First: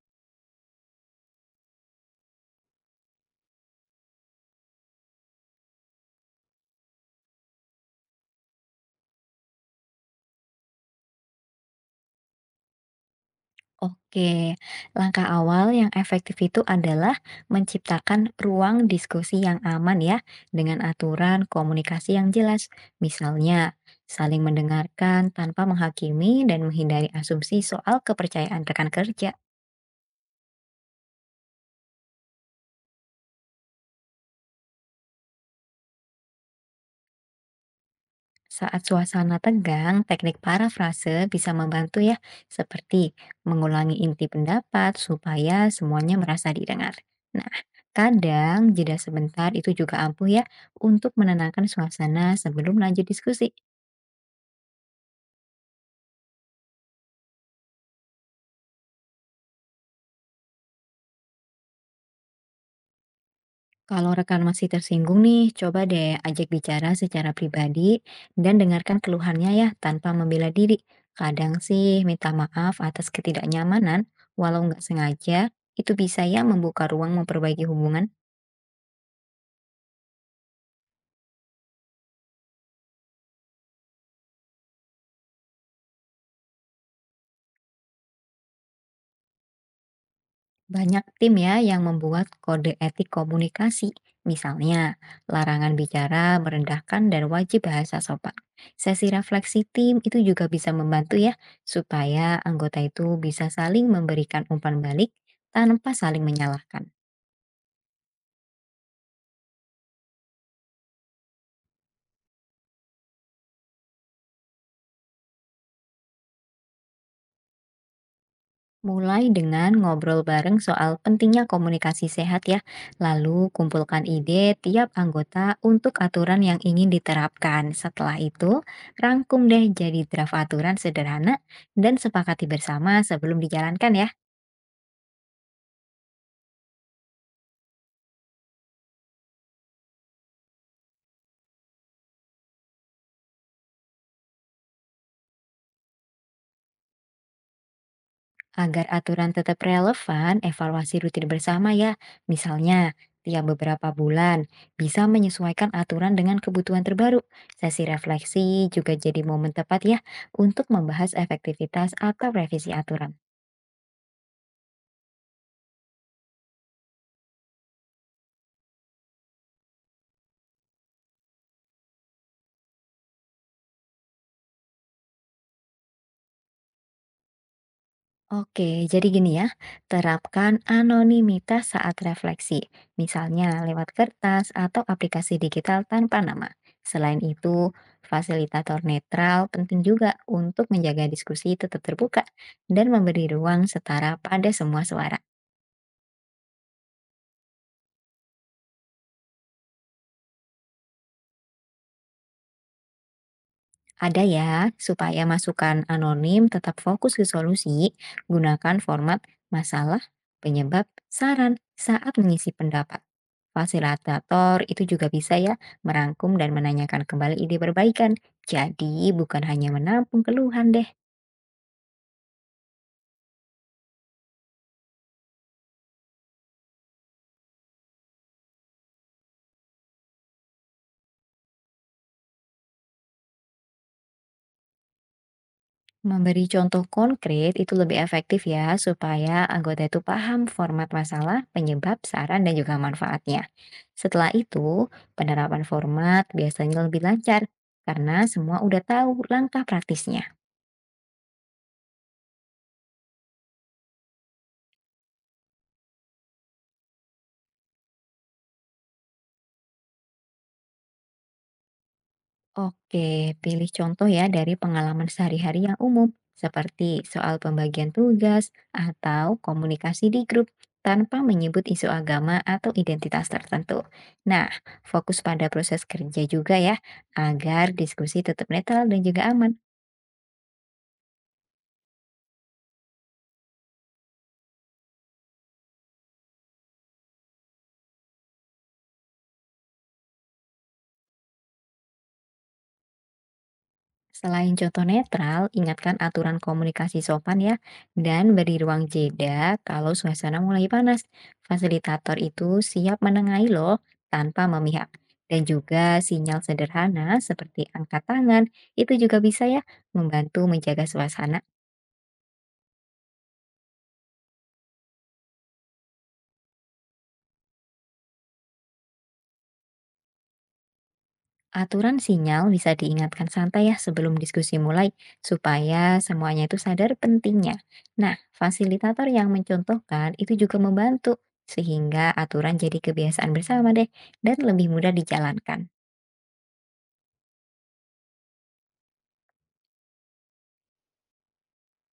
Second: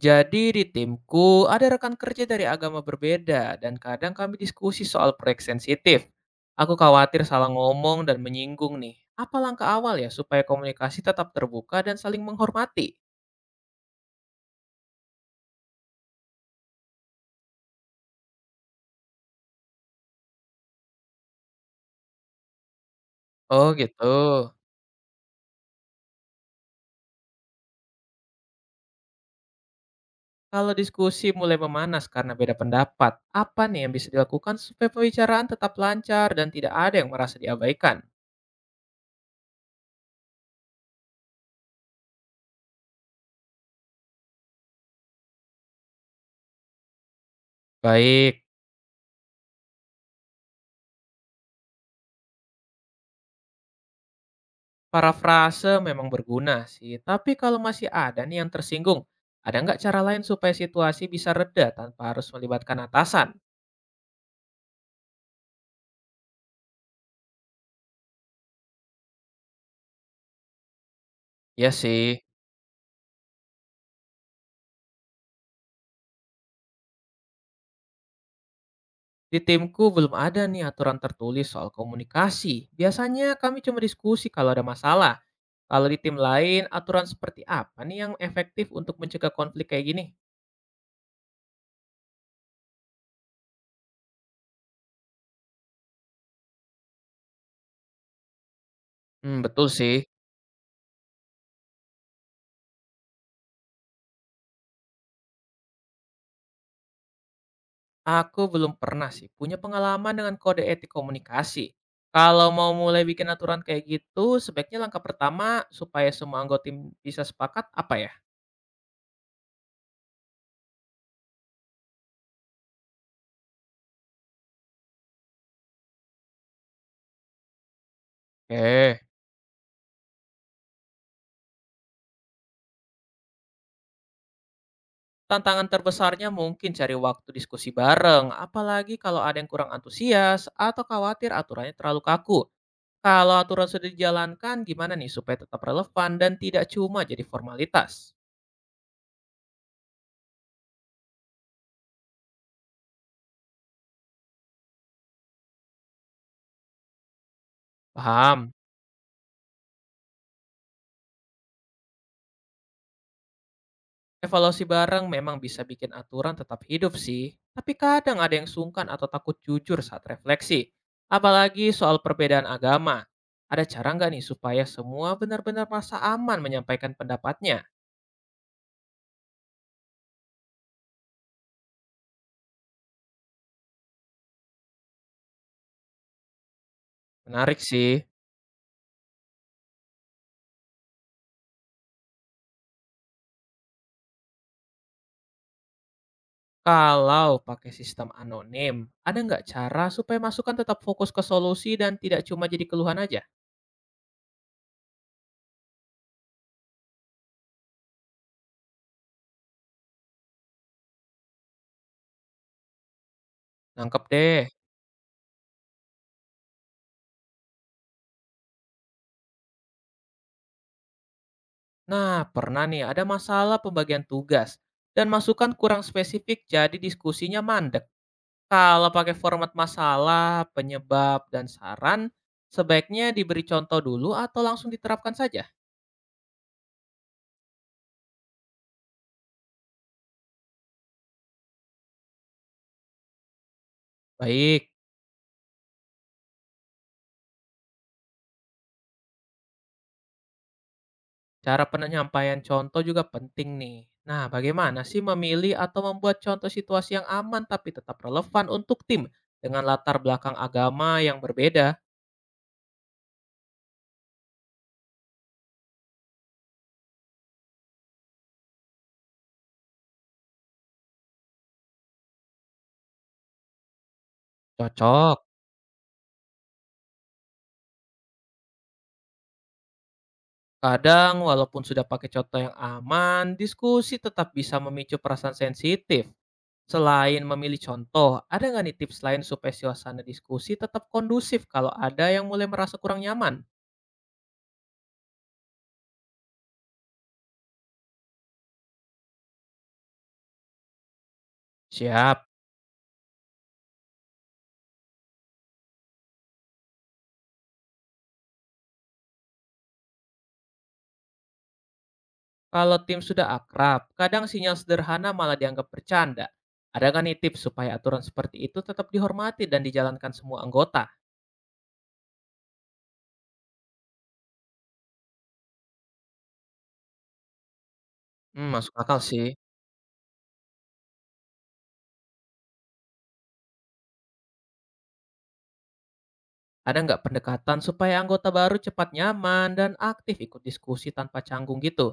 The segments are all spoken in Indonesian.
Jadi di timku ada rekan kerja dari agama berbeda dan kadang kami diskusi soal proyek sensitif. Aku khawatir salah ngomong dan menyinggung nih. Apa langkah awal ya supaya komunikasi tetap terbuka dan saling menghormati? Oke, langkah awal yang efektif itu adalah menciptakan ruang diskusi yang aman ya, dengan aturan komunikasi yang jelas. Oh Misalnya, gitu. saling mendengarkan tanpa menghakimi dan menghindari asumsi soal kepercayaan rekan kerja. Kalau diskusi mulai memanas karena beda pendapat, apa nih yang bisa dilakukan supaya pembicaraan tetap lancar dan tidak ada yang merasa diabaikan? Saat suasana tegang, teknik parafrase bisa membantu ya, seperti mengulangi inti pendapat supaya semuanya merasa didengar. Nah, Baik. kadang jeda sebentar itu juga ampuh ya untuk menenangkan suasana sebelum lanjut diskusi. Parafrase memang berguna sih, tapi kalau masih ada nih yang tersinggung, ada nggak cara lain supaya situasi bisa reda tanpa harus melibatkan atasan? Kalau rekan masih tersinggung nih, coba deh ajak bicara secara pribadi dan dengarkan keluhannya ya tanpa membela diri. Kadang Ya sih sih, minta maaf atas ketidaknyamanan, walau nggak sengaja, itu bisa ya membuka ruang memperbaiki hubungan. di timku belum ada nih aturan tertulis soal komunikasi. Biasanya kami cuma diskusi kalau ada masalah. Kalau di tim lain, aturan seperti apa nih yang efektif untuk mencegah konflik kayak gini? Banyak tim ya yang membuat kode etik komunikasi, misalnya larangan bicara merendahkan dan wajib bahasa sopan. Sesi Hmm, refleksi betul tim sih. itu juga bisa membantu ya, supaya anggota itu bisa saling memberikan umpan balik tanpa saling menyalahkan. Aku belum pernah sih punya pengalaman dengan kode etik komunikasi. Kalau mau mulai bikin aturan kayak gitu, sebaiknya langkah pertama supaya semua anggota tim bisa sepakat apa ya? Mulai dengan ngobrol bareng soal pentingnya komunikasi sehat ya, lalu kumpulkan ide tiap anggota untuk aturan yang ingin diterapkan. Setelah itu, Oke. rangkum deh jadi draft aturan sederhana dan sepakati bersama sebelum dijalankan ya. Tantangan terbesarnya mungkin cari waktu diskusi bareng, apalagi kalau ada yang kurang antusias atau khawatir aturannya terlalu kaku. Kalau aturan sudah dijalankan, gimana nih supaya tetap relevan dan tidak cuma jadi formalitas? Agar aturan tetap relevan, evaluasi rutin bersama ya. Misalnya, tiap beberapa bulan bisa menyesuaikan aturan dengan kebutuhan terbaru. Sesi refleksi Paham. juga jadi momen tepat ya untuk membahas efektivitas atau revisi aturan. Evaluasi bareng memang bisa bikin aturan tetap hidup sih, tapi kadang ada yang sungkan atau takut jujur saat refleksi. Apalagi soal perbedaan agama. Ada cara nggak nih supaya semua benar-benar merasa aman menyampaikan pendapatnya? Oke, jadi gini ya, terapkan anonimitas saat refleksi, misalnya lewat kertas atau aplikasi digital tanpa nama. Selain Menarik itu, sih. fasilitator netral penting juga untuk menjaga diskusi tetap terbuka dan memberi ruang setara pada semua suara. Kalau pakai sistem anonim, ada nggak cara supaya masukan tetap fokus ke solusi dan tidak cuma jadi keluhan aja? Ada ya, supaya masukan anonim tetap fokus ke solusi, gunakan format masalah, penyebab, saran saat mengisi pendapat. Nangkep deh. Fasilitator itu juga bisa ya merangkum dan menanyakan kembali ide perbaikan. Jadi bukan hanya menampung keluhan deh. Nah, pernah nih ada masalah pembagian tugas dan masukan kurang spesifik jadi diskusinya mandek. Kalau pakai format masalah, penyebab, dan saran, sebaiknya diberi contoh dulu atau langsung diterapkan saja? Memberi contoh konkret itu lebih efektif ya, supaya anggota itu paham format masalah, penyebab, saran, dan juga manfaatnya. Setelah Baik, itu, penerapan format biasanya lebih lancar, karena semua udah tahu langkah praktisnya. cara penyampaian contoh juga penting nih. Nah, bagaimana sih memilih atau membuat contoh situasi yang aman tapi tetap relevan untuk tim dengan latar belakang agama yang berbeda? Oke, pilih contoh ya dari pengalaman sehari-hari yang umum, seperti soal pembagian tugas atau komunikasi di grup tanpa menyebut isu agama atau identitas tertentu. Nah, Cocok. fokus pada proses kerja juga ya, agar diskusi tetap netral dan juga aman. Kadang, walaupun sudah pakai contoh yang aman, diskusi tetap bisa memicu perasaan sensitif. Selain memilih contoh, ada nggak nih tips lain supaya suasana diskusi tetap kondusif kalau ada yang mulai merasa kurang nyaman? Selain contoh netral, ingatkan aturan komunikasi sopan ya, dan beri ruang jeda kalau suasana mulai panas. Fasilitator Siap. itu siap menengahi loh tanpa memihak. Dan juga sinyal sederhana seperti angkat tangan, itu juga bisa ya membantu menjaga suasana. Kalau tim sudah akrab, kadang sinyal sederhana malah dianggap bercanda. Ada nggak nih tips supaya aturan seperti itu tetap dihormati dan dijalankan semua anggota? Aturan sinyal bisa diingatkan santai ya sebelum diskusi mulai, supaya semuanya itu sadar pentingnya. Nah, Hmm, masuk akal fasilitator sih. yang mencontohkan itu juga membantu, sehingga aturan jadi kebiasaan bersama deh, dan lebih mudah dijalankan. Ada nggak pendekatan supaya anggota baru cepat nyaman dan aktif ikut diskusi tanpa canggung gitu?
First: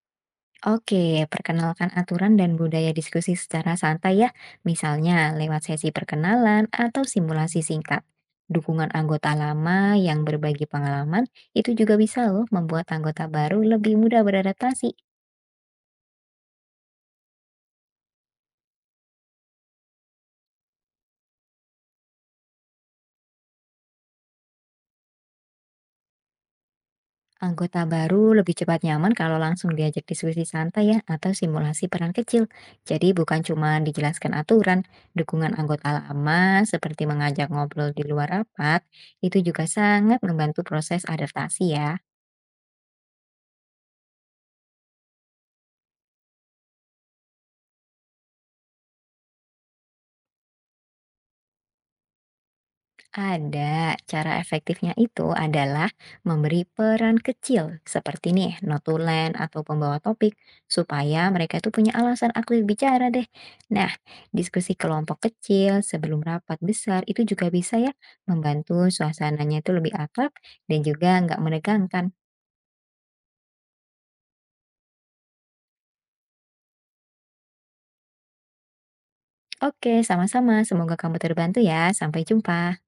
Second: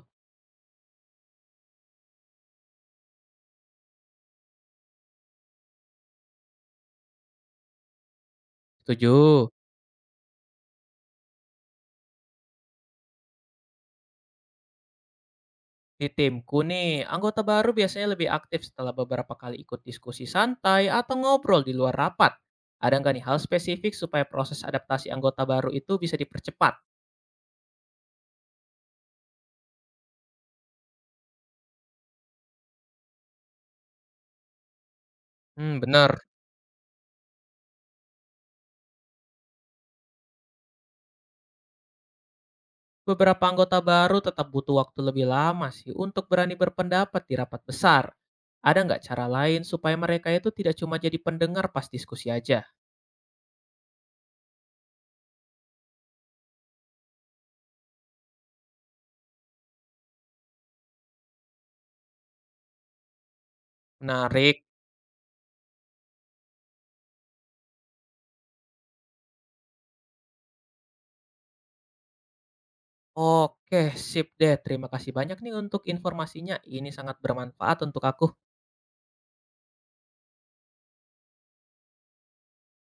Oke, perkenalkan aturan dan budaya diskusi secara santai ya, misalnya lewat sesi perkenalan atau simulasi singkat. Dukungan anggota Setuju. lama yang berbagi pengalaman itu juga bisa loh membuat anggota baru lebih mudah beradaptasi. Di timku nih, anggota baru biasanya lebih aktif setelah beberapa kali ikut diskusi santai atau ngobrol di luar rapat. Ada nggak nih hal spesifik supaya proses adaptasi anggota baru itu bisa dipercepat? Anggota baru lebih cepat nyaman kalau langsung diajak diskusi santai ya atau simulasi peran kecil. Jadi bukan cuma dijelaskan aturan, dukungan Hmm, anggota bener. lama seperti mengajak ngobrol di luar rapat, itu juga sangat membantu proses adaptasi ya. Beberapa anggota baru tetap butuh waktu lebih lama sih untuk berani berpendapat di rapat besar. Ada nggak cara lain supaya mereka itu tidak cuma jadi pendengar pas diskusi aja? Ada. Cara efektifnya itu adalah memberi peran kecil seperti nih notulen atau pembawa topik supaya mereka itu punya alasan aktif bicara deh. Nah, Menarik. diskusi kelompok kecil sebelum rapat besar itu juga bisa ya membantu suasananya itu lebih akrab dan juga nggak menegangkan. Oke, sip deh. Terima kasih banyak nih untuk informasinya. Ini sangat bermanfaat untuk aku. Oke, sama-sama. Semoga kamu terbantu ya. Sampai jumpa.